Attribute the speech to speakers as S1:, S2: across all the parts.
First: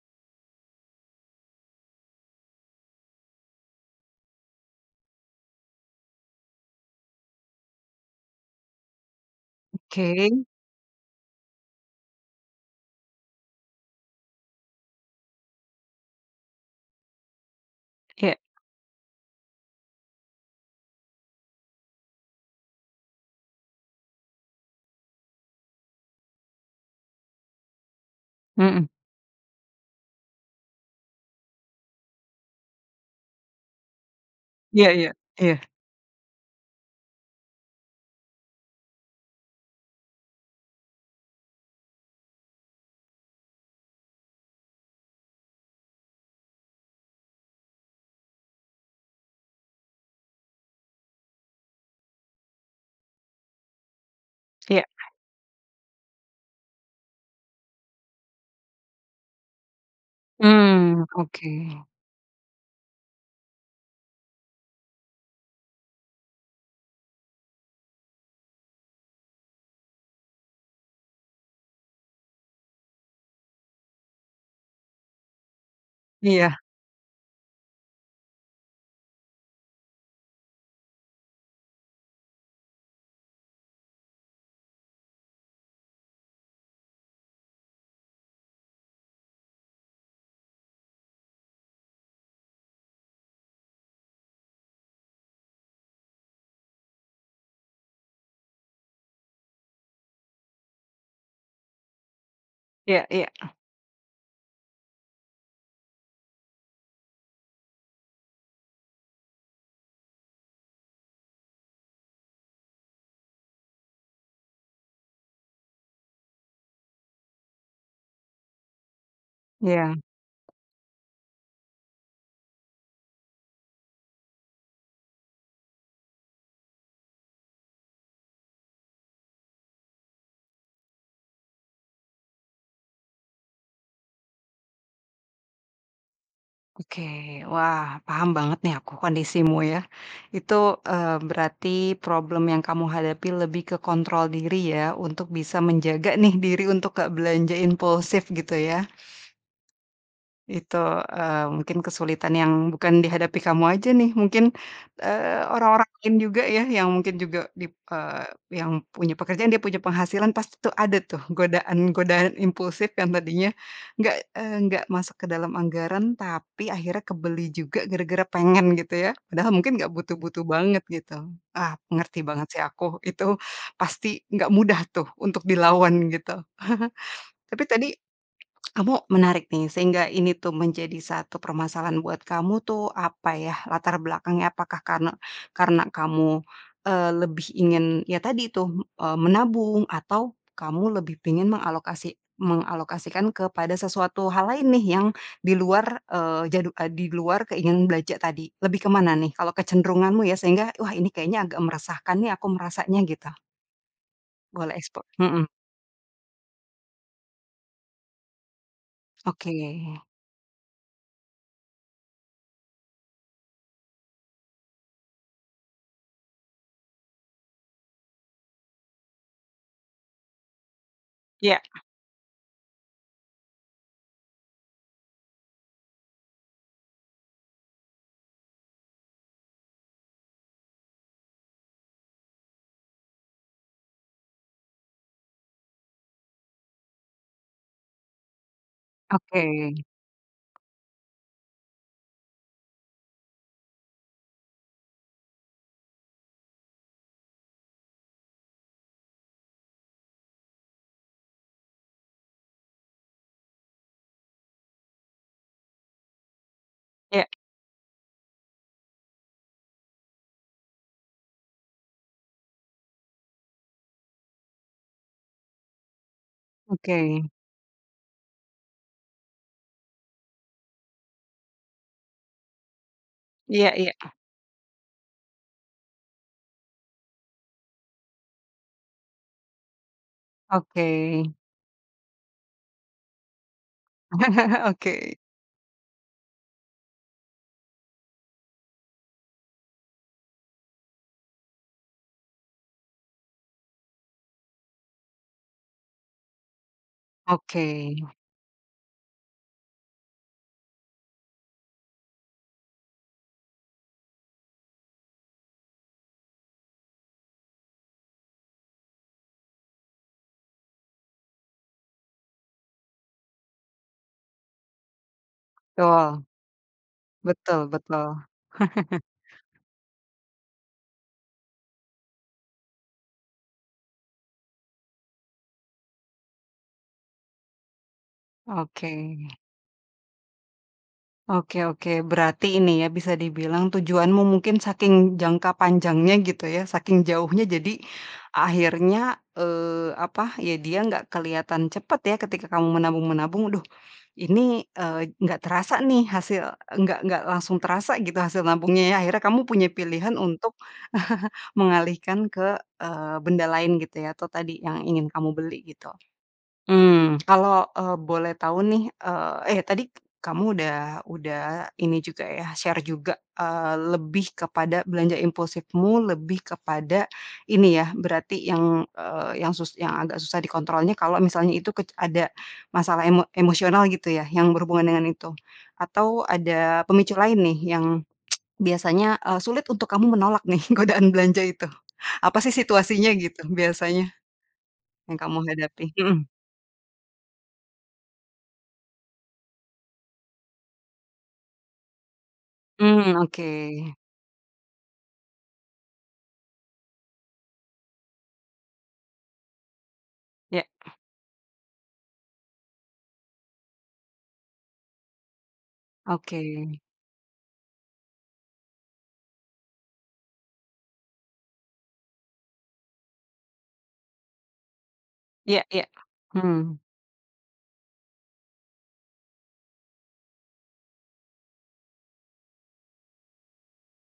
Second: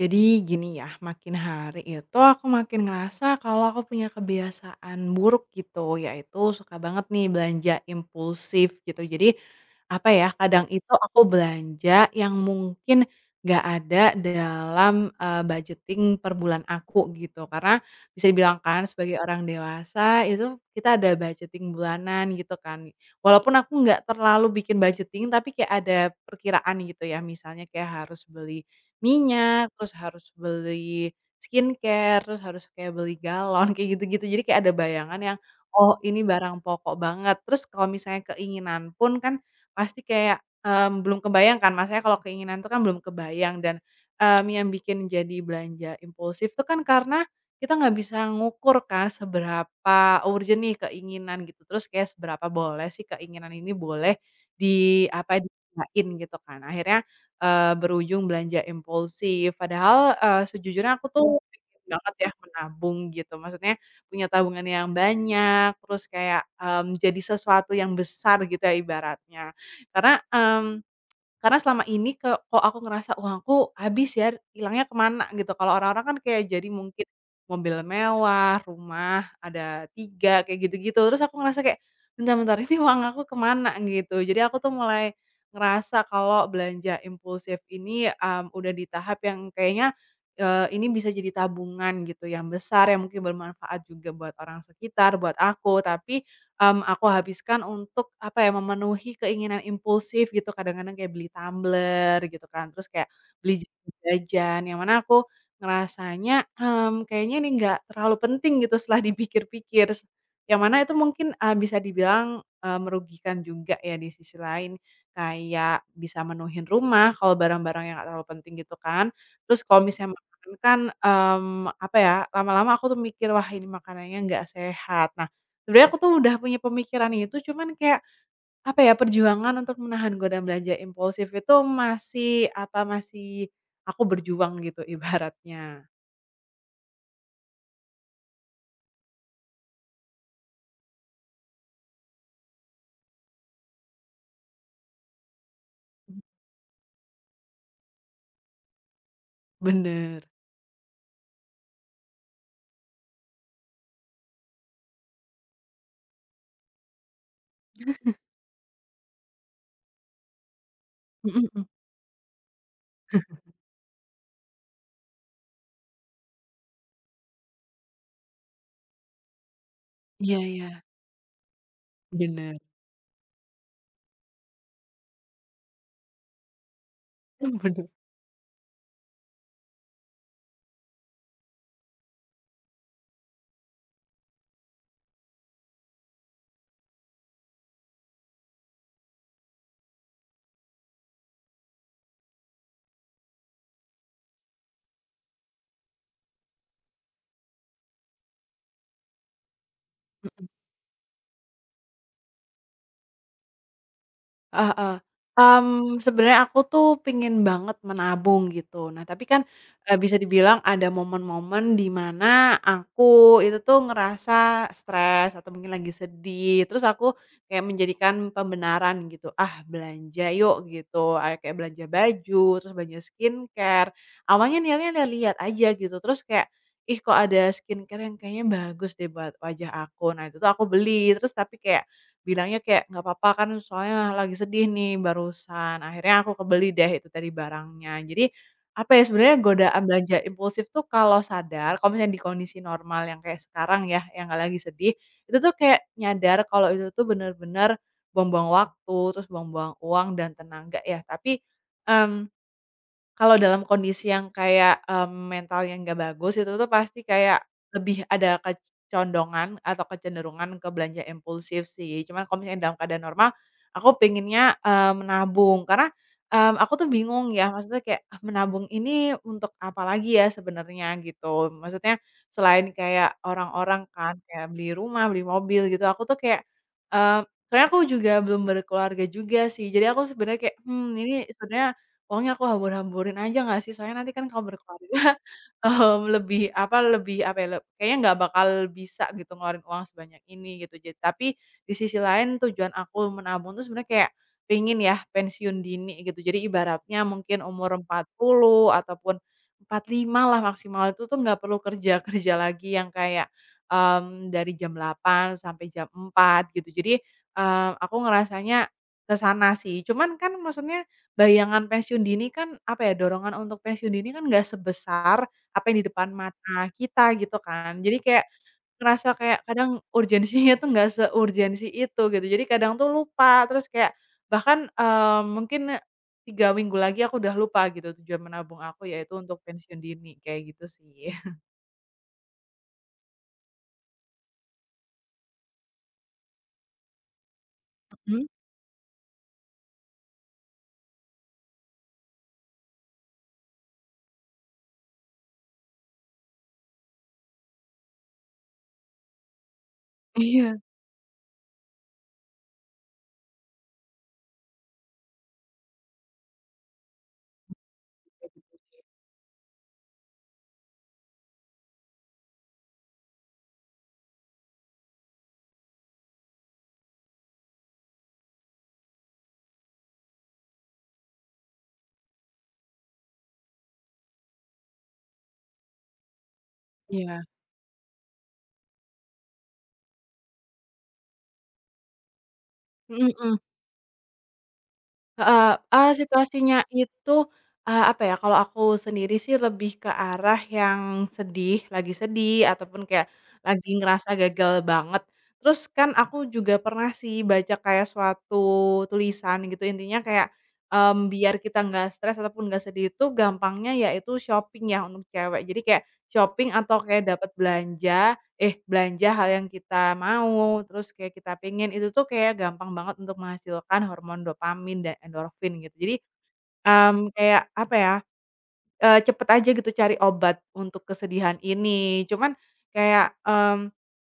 S1: Jadi gini ya, makin hari itu aku makin ngerasa kalo aku punya kebiasaan buruk gitu yaitu suka banget nih belanja impulsif gitu. Jadi, apa ya,
S2: Oke.
S1: kadang itu aku belanja yang mungkin nggak ada dalam, eee, budgeting per bulan aku, gitu. Karena, bisa
S2: Iya.
S1: dibilang kan sebagai orang dewasa itu kita ada budgeting bulanan gitu kan. Walaupun aku nggak terlalu bikin budgeting tapi kayak ada perkiraan gitu ya, misalnya kayak harus beli
S2: Mhm.
S1: minyak, terus harus beli skincare, terus harus kayak beli galon kayak gitu-gitu. Jadi kayak ada
S2: Iya iya,
S1: bayangan yang,
S2: iya.
S1: "Oh, ini barang pokok banget," terus kalau misalnya keinginan pun kan pasti kayak, mmm, belum kebayang kan maksudnya kalau keinginan itu kan belum kebayang dan, mmm, yang bikin jadi belanja impulsif itu kan karena kita nggak bisa ngukur kan seberapa urgent nih keinginan gitu. Terus kayak seberapa boleh sih keinginan ini boleh
S2: Iya.
S1: diapain, di gunain gitu kan, akhirnya, eee, berujung belanja impulsif. Padahal, eee, sejujurnya
S2: Mmm,
S1: aku tuh
S2: oke.
S1: pengen banget ya menabung gitu, maksudnya punya tabungan yang banyak terus kayak, mmm, jadi sesuatu yang besar, gitu ya ibaratnya. Karena, mmm, karena selama ini ke kok aku ngerasa, "Uang aku habis ya, hilangnya ke mana?" gitu. Kalo orang-orang kan kayak
S2: Iya.
S1: jadi mungkin mobil mewah, rumah ada 3 kayak gitu-gitu. Terus aku ngerasa kayak, "Bentar bentar ini uang aku kemana?" gitu. Jadi aku tuh mulai ngerasa kalo belanja impulsif ini, mmm, udah di tahap yang kayaknya, eee, ini bisa jadi tabungan gitu yang besar yang mungkin bermanfaat juga buat orang sekitar, buat aku, tapi, mmm, aku habiskan untuk apa ya, memenuhi keinginan impulsif gitu. Kadang-kadang kayak beli tumbler, gitu kan, terus
S2: Iya
S1: kayak
S2: iya.
S1: beli jajan-jajan yang mana aku ngerasanya, "Mmm, kayaknya ini nggak terlalu penting," gitu setelah dipikir-pikir, yang mana itu mungkin, eee, bisa dibilang, eee, merugikan juga ya di sisi lain. Kayak bisa menuhin rumah, kalo barang-barang yang nggak terlalu penting gitu kan, terus kalo
S2: Iya.
S1: misalnya makanan kan, mmm, apa ya, lama-lama aku tuh mikir, "Wah, ini makanannya nggak sehat." Nah, sebenarnya aku tuh udah punya pemikiran itu cuman kayak, apa ya, perjuangan untuk menahan godaan belanja impulsif itu masih apa masih aku berjuang gitu ibaratnya.
S2: Oke. Wah, paham banget nih aku kondisimu ya. Itu, eee, berarti problem yang kamu hadapi lebih ke kontrol diri ya, untuk bisa menjaga
S1: Mmm.
S2: nih diri untuk nggak belanja impulsif gitu ya?
S1: Benar.
S2: Itu, eee, mungkin kesulitan yang bukan dihadapi kamu aja nih. Mungkin, eee, orang-orang lain juga ya yang mungkin juga dip eee, yang punya pekerjaan dia punya penghasilan pasti tuh ada tuh
S1: Mhm mhm.
S2: godaan-godaan impulsif yang tadinya nggak, eee, nggak masuk ke dalam anggaran, tapi akhirnya kebeli juga gara-gara pengen gitu ya. Padahal mungkin nggak
S1: Iya
S2: butuh-butuh
S1: iya.
S2: banget gitu. Ah, ngerti banget
S1: Benar.
S2: sih aku, itu pasti nggak mudah tuh untuk dilawan gitu.
S1: Mmm,
S2: Tapi
S1: benar.
S2: tadi, kamu menarik nih, sehingga ini tuh menjadi satu permasalahan buat kamu tuh apa ya, latar belakangnya apakah karena karena kamu, eee, lebih ingin ya tadi itu, m eee, menabung atau kamu lebih pingin mengalokasi mengalokasikan kepada sesuatu hal lain nih yang di luar, eee, jadu eee, di luar keinginan belanja tadi. Lebih ke mana nih? Kalau kecenderunganmu ya
S1: Mhm.
S2: sehingga, "Wah, ini kayaknya agak meresahkan nih aku merasanya," gitu. Boleh
S1: Heeh,
S2: ekspo hmm.
S1: mmm, sebenarnya aku tuh pingin banget menabung gitu. Nah, tapi kan, eee,
S2: Oke.
S1: bisa dibilang ada momen-momen di mana aku itu tuh ngerasa stres atau mungkin lagi sedih. Terus aku, kayak menjadikan pembenaran gitu, "Ah, belanja yuk," gitu, ayo kayak
S2: Iya.
S1: belanja baju, terus belanja skincare. Awalnya niatnya liat-liat aja gitu, terus kayak, "Ih, kok ada skincare yang kayaknya bagus deh buat wajah aku." Nah, itu tuh aku beli, terus tapi kayak bilangnya kayak, "Nggak papa kan, soalnya lagi sedih nih barusan," akhirnya aku kebeli deh itu tadi barangnya. Jadi, apa ya, sebenarnya
S2: Oke.
S1: godaan belanja impulsif tuh kalau sadar kalau misalnya di kondisi normal yang kayak sekarang ya, yang nggak lagi sedih, itu tuh kayak nyadar kalau itu tuh benar-benar buang-buang waktu, terus buang-buang uang dan tenaga ya. Tapi, mmm, kalau dalam kondisi yang kayak, mmm, mental yang nggak bagus, itu tuh pasti
S2: Iya.
S1: kayak lebih ada kecondongan atau kecenderungan ke belanja impulsif sih. Cuma kalo misalnya keadaan normal aku pengennya, eee, menabung. Karena, mmm, aku tuh
S2: Oke.
S1: bingung ya, maksudnya kayak, "Menabung ini untuk apalagi ya sebenarnya?" gitu. Maksudnya, selain kayak
S2: Iya
S1: orang-orang
S2: iya.
S1: kan kayak beli rumah, beli mobil gitu, aku tuh kayak eee, sebenarnya aku juga belum berkeluarga juga sih. Jadi aku sebenarnya kayak, "Hmm,
S2: Oke.
S1: ini sebenarnya uangnya aku hambur-hamburin aja nggak sih? Soalnya nanti kan kalo berkeluarga,
S2: Oke.
S1: hmm, lebih apa lebih apa ya, leb kayaknya nggak bakal bisa gitu, ngeluarin uang sebanyak ini," gitu. Jad tapi, di sisi lain tujuan aku menabung tuh sebenarnya kayak pengen ya pensiun dini gitu. Jadi ibaratnya mungkin umur
S2: Oke.
S1: 40, ataupun 45 lah maksimal itu tuh nggak perlu kerja-kerja lagi yang kayak, mmm, dari jam 8.00 sampe jam 4.00 gitu. Jadi, eee, aku ngerasanya ke sana sih, cuman kan maksudnya bayangan pensiun dini kan apa ya, dorongan untuk pensiun dini kan nggak sebesar apa yang di depan
S2: Betul.
S1: mata kita, gitu
S2: Betul
S1: kan. Jadi
S2: betul.
S1: kayak ngerasa kayak kadang urgensinya tuh nggak seurgensi itu, gitu. Jadi kadang tuh lupa terus kayak bahkan, eee, mungkin 3 minggu lagi aku udah lupa gitu, tujuan menabung aku yaitu
S2: Oke.
S1: untuk pensiun dini, kayak gitu sih.
S2: Oke oke. Berarti ini ya bisa dibilang tujuanmu mungkin saking jangka panjangnya gitu ya, saking jauhnya jadi
S1: mhm.
S2: akhirnya, eee, apa, ya dia nggak kelihatan cepet ya ketika kamu menabung-menabung, "Aduh, ini, eee, nggak terasa nih hasil nggak nggak langsung terasa gitu hasil nabungnya ya." Akhirnya kamu punya pilihan untuk
S1: Iya.
S2: mengalihkan ke eee, benda lain gitu ya, atau tadi yang ingin kamu beli, gitu. Mmm, kalau, eee,
S1: Iya
S2: boleh
S1: juga
S2: tau
S1: sih.
S2: nih, eee eh, tadi kamu udah udah, ini juga ya share juga, eee, lebih kepada belanja impulsifmu lebih kepada, ini ya, berarti yang, eee, yang sus yang agak susah dikontrol nih kalau misalnya itu kec ada masalah emo emosional gitu ya yang berhubungan dengan itu. Atau ada pemicu
S1: Iya.
S2: lain nih yang biasanya, eee, sulit untuk kamu menolak nih, godaan belanja itu, apa sih
S1: Mhm,
S2: situasinya
S1: mmm.
S2: gitu biasanya, yang kamu
S1: Heeh, eee,
S2: hadapi? Mmm.
S1: situasinya itu, eee, apa ya, kalo aku sendiri sih lebih ke arah yang sedih, lagi sedih ataupun kayak
S2: Mmm, oke.
S1: lagi ngerasa gagal banget. Terus kan aku juga pernah sih baca kayak suatu tulisan gitu intinya kayak,
S2: Iya.
S1: mmm, "Biar kita nggak stres ataupun nggak sedih itu gampangnya yaitu shopping ya untuk cewek." Jadi kayak shopping atau
S2: Oke.
S1: kayak dapat belanja eh, belanja hal yang kita mau terus kayak kita pengen, itu tuh kayak gampang banget untuk menghasilkan hormon dopamin dan endorfin,
S2: Iya
S1: gitu.
S2: iya.
S1: Jadi,
S2: Hmm.
S1: mmm, kayak apa ya, eee, cepat aja gitu cari obat untuk kesedihan ini. Cuman kayak, mmm,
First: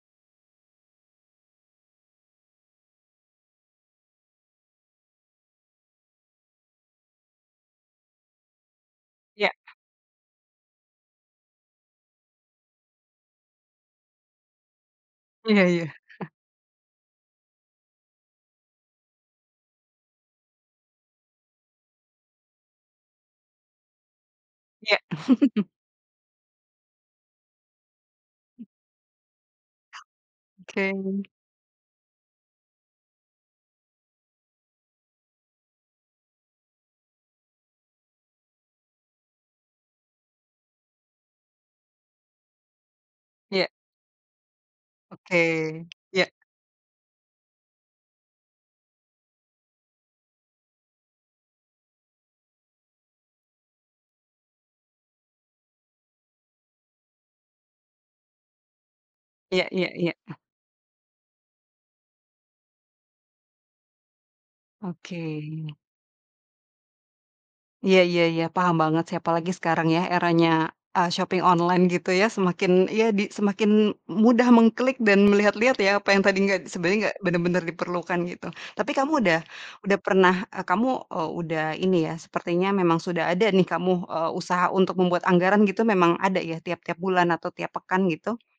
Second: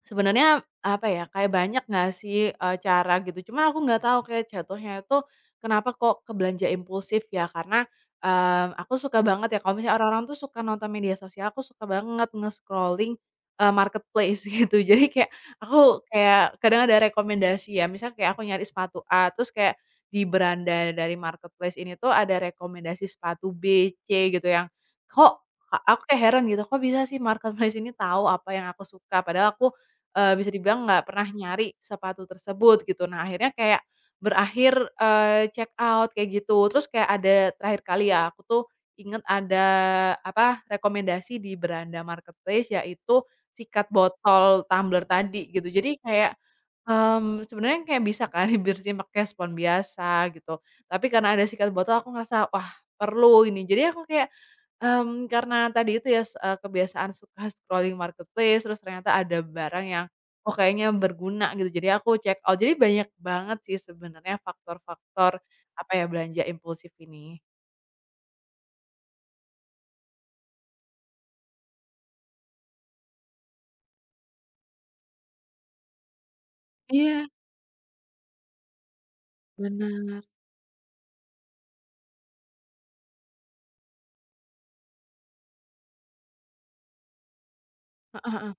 S1: sebenarnya apa ya, kayak banyak nggak sih, eee, cara gitu. Cuma aku nggak tau kayak jatuhnya itu kenapa kok ke belanja impulsif ya? Karena, eee, aku suka
S2: Iya.
S1: banget ya kalo misalnya orang-orang tuh suka nonton media sosial, aku suka banget nge-scrolling, eee, marketplace, gitu. Jadi kayak
S2: Iya iya.
S1: aku kayak kadang ada rekomendasi ya misalnya kayak aku nyari sepatu A, terus kayak di beranda dari marketplace ini tuh ada rekomendasi sepatu B, C, gitu yang
S2: Iya.
S1: kok ka aku heran gitu, "Kok bisa sih marketplace ini tau apa yang
S2: Mmm.
S1: aku suka?" Padahal aku, eee, bisa dibilang
S2: Oke.
S1: nggak pernah nyari sepatu tersebut, gitu. Nah, akhirnya kayak berakhir, eee, check out kayak gitu. Terus kayak ada terakhir kali ya, aku tuh ingat ada apa, rekomendasi di beranda marketplace yaitu
S2: Iya.
S1: sikat botol tumbler
S2: Oke,
S1: tadi, gitu. Jadi,
S2: iya.
S1: kayak, mmm, sebenarnya kayak bisa kan bersihin pakai spons biasa gitu. Tapi karena ada sikat botol aku ngerasa, "Wah, perlu ini." Jadi aku kayak, mmm, karena tadi itu ya, s eee, kebiasaan suka scrolling marketplace, terus ternyata ada
S2: Iya
S1: barang
S2: iya
S1: yang,
S2: iya.
S1: "Oh, kayaknya berguna," gitu, jadi aku checkout. Jadi banyak banget sih sebenarnya faktor-faktor,
S2: Oke.
S1: apa ya, belanja impulsif ini.
S2: Iya iya iya. Paham banget sih, apalagi sekarang ya, eranya, eee, shopping online gitu ya. Semakin iya di semakin mudah mengklik dan melihat-lihat ya, apa yang tadi nggak sebenarnya nggak
S1: Iya.
S2: benar-benar diperlukan, gitu. Tapi kamu udah udah
S1: Benar.
S2: pernah eee, kamu, eee, udah ini ya, sepertinya memang sudah ada nih kamu, eee, usaha untuk membuat anggaran gitu memang ada ya, tiap-tiap bulan atau tiap pekan
S1: Heeh
S2: gitu?
S1: heeh.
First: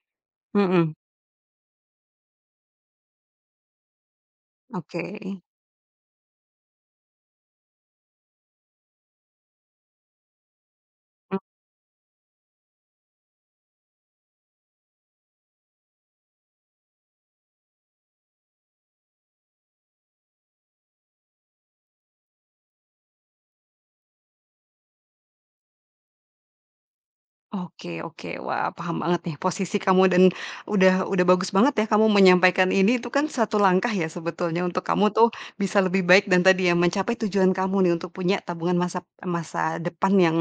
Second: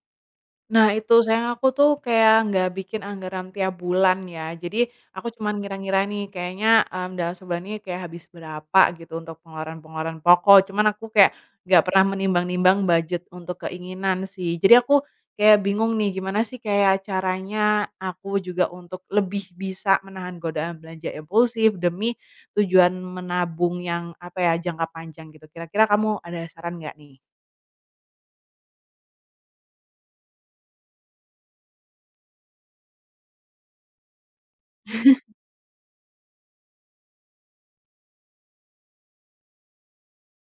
S1: Nah
S2: Mhm.
S1: itu, sayang aku tuh kayak nggak bikin anggaran tiap bulan ya. Jadi, aku
S2: Oke.
S1: cuma ngira-ngira nih kayaknya, mmm, dalam sebulan ini kayak habis berapa gitu untuk pengeluaran-pengeluaran pokok. Cuma aku kayak
S2: Oh.
S1: nggak pernah menimbang-nimbang budget untuk keinginan sih. Jadi aku kayak bingung nih, gimana sih kayak caranya aku juga untuk lebih bisa menahan godaan belanja impulsif demi tujuan menabung yang apa ya, jangka panjang gitu. Kira-kira kamu ada saran nggak nih?
S2: Oke oke. Wah, paham banget nih posisi kamu dan udah udah bagus banget ya kamu menyampaikan ini, itu kan satu langkah ya sebetulnya untuk kamu tuh bisa lebih baik dan tadi ya mencapai tujuan kamu nih untuk punya tabungan masap masa depan yang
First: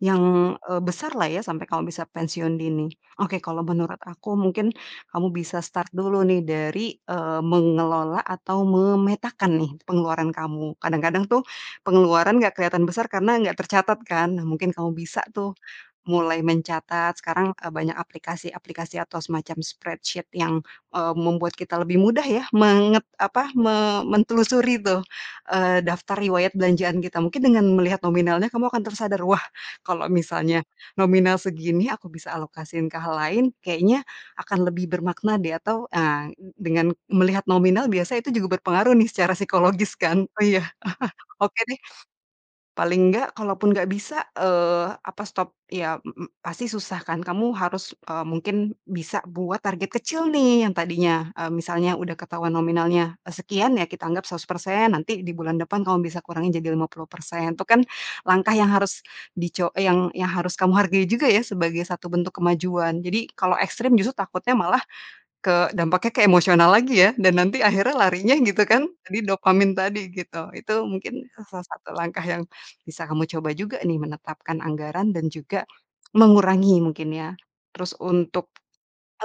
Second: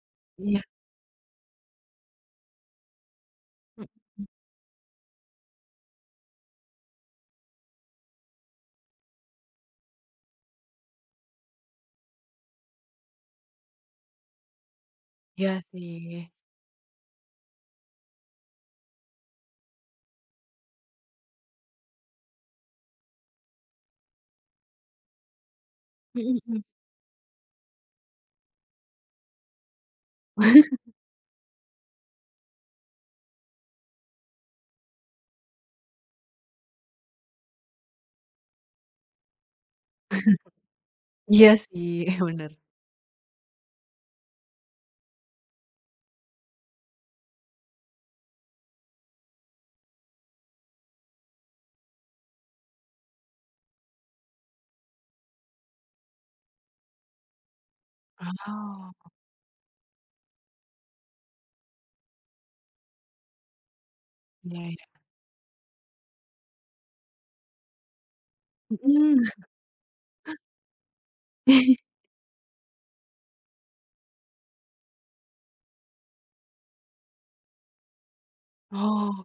S2: yang,
S1: Iya.
S2: eee, besarlah ya sampai kamu bisa pensiun dini. Oke, kalau menurut
S1: Mhm.
S2: aku mungkin kamu bisa start dulu nih dari, eee, mengelola atau memetakan nih pengeluaran kamu. Kadang-kadang tuh pengeluaran nggak kelihatan besar karena nggak tercatat kan. Nah, mungkin kamu bisa tuh
S1: Iya sih.
S2: mulai mencatat, sekarang, eee, banyak aplikasi-aplikasi atau semacam spreadsheet yang, eee, membuat kita lebih mudah ya, menget apa, me mentelusuri tuh, eee, daftar
S1: Mhm,
S2: riwayat
S1: mmm.
S2: belanjaan kita. Mungkin dengan melihat nominalnya kamu akan tersadar, "Wah, kalau misalnya nominal segini aku bisa alokasiin ke hal lain, kayaknya, akan lebih bermakna deh," atau ah, dengan melihat nominal biasa itu juga berpengaruh nih secara psikologis kan, oh iya.
S1: Iya
S2: Oke deh,
S1: sih. Heeh, benar.
S2: paling nggak kalaupun nggak bisa, eee, apa stop ya, m m pasti susah kan. Kamu harus, eee, mungkin bisa buat target kecil nih yang tadinya, eee, misalnya udah ketahuan nominalnya sekian ya, kita anggap 100%, nanti di bulan depan kamu bisa kurangi jadi 50%. Itu kan langkah yang harus
S1: Oh.
S2: dico yang yang harus kamu hargai juga ya sebagai satu bentuk kemajuan. Jadi, kalau ekstrim justru takutnya
S1: Iya
S2: malah
S1: iya.
S2: ke dampaknya ke emosional lagi ya, dan nanti akhirnya larinya gitu
S1: Mhm.
S2: kan, di dopamin tadi, gitu. Itu mungkin salah satu langkah yang bisa kamu coba juga nih menetapkan anggaran dan juga mengurangi mungkin ya. Terus untuk,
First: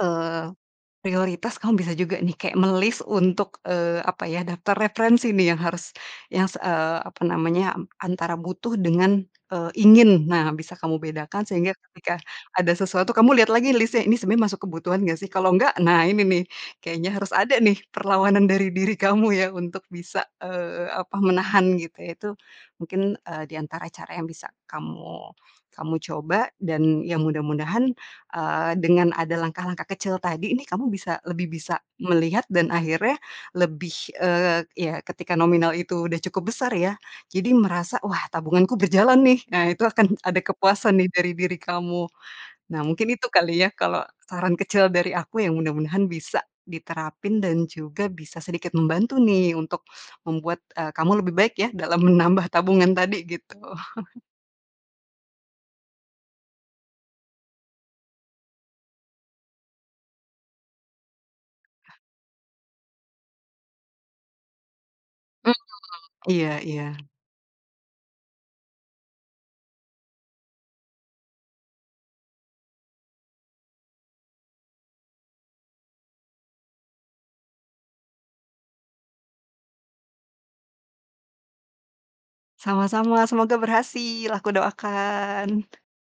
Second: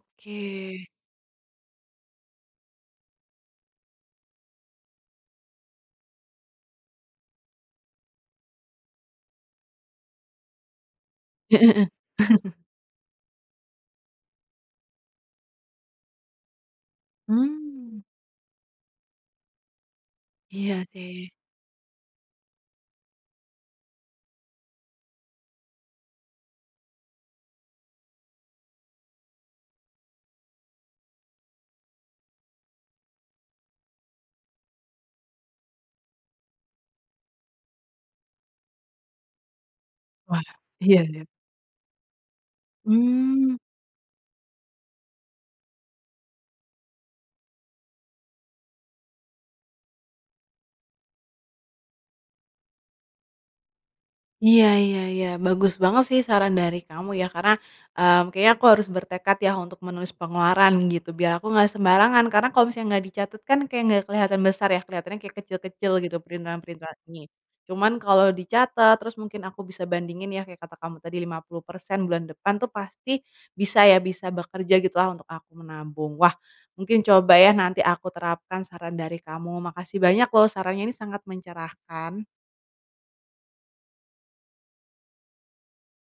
S2: eee, prioritas kamu bisa juga nih kayak me-list untuk, eee, apa ya, daftar referensi nih yang harus yang se eee, apa namanya, antara butuh dengan, eee, ingin. Nah, bisa kamu bedakan
S1: Heeh
S2: sehingga
S1: heeh.
S2: ketika ada sesuatu kamu lihat lagi list-nya, "Ini sebenarnya masuk kebutuhan nggak sih?" Kalau nggak, nah ini nih, kayaknya harus ada nih
S1: Mmm.
S2: perlawanan dari diri kamu ya untuk bisa,
S1: Iya
S2: eee, apa,
S1: sih.
S2: menahan gitu ya. Itu mungkin, eee, di antara cara yang bisa kamu kamu coba dan ya mudah-mudahan, eee, dengan ada langkah-langkah kecil tadi nih kamu bisa lebih bisa melihat dan akhirnya lebih eee, ya ketika nominal itu udah cukup besar ya, jadi merasa, "Wah, tabunganku berjalan nih." Nah itu akan ada
S1: Wah,
S2: kepuasan
S1: iya
S2: nih
S1: iya.
S2: dari diri kamu. Nah, mungkin itu
S1: Mmm.
S2: kali ya, kalau saran kecil dari aku yang mudah-mudahan bisa diterapin dan juga bisa sedikit membantu nih untuk membuat, eee, kamu lebih baik ya dalam menambah tabungan tadi, gitu.
S1: Iya iya iya, bagus banget sih saran dari kamu ya. Karena, mmm, kayaknya aku harus bertekad ya untuk menulis pengeluaran gitu biar aku nggak sembarangan, karena kalo misalnya nggak dicatat kan kayak nggak keliatan besar ya. Kelihatannya kayak
S2: Mmm,
S1: kecil-kecil gitu
S2: iya
S1: printilan-printilan
S2: iya.
S1: ini. Cuman kalo dicatat terus mungkin aku bisa bandingin ya, kayak kata kamu tadi 50% bulan depan tuh pasti bisa ya, bisa bekerja gitulah untuk aku menabung. Wah, mungkin coba ya nanti aku terapkan saran dari kamu, makasih banyak loh sarannya ini sangat mencerahkan.
S2: Sama-sama. Semoga berhasil, aku doakan.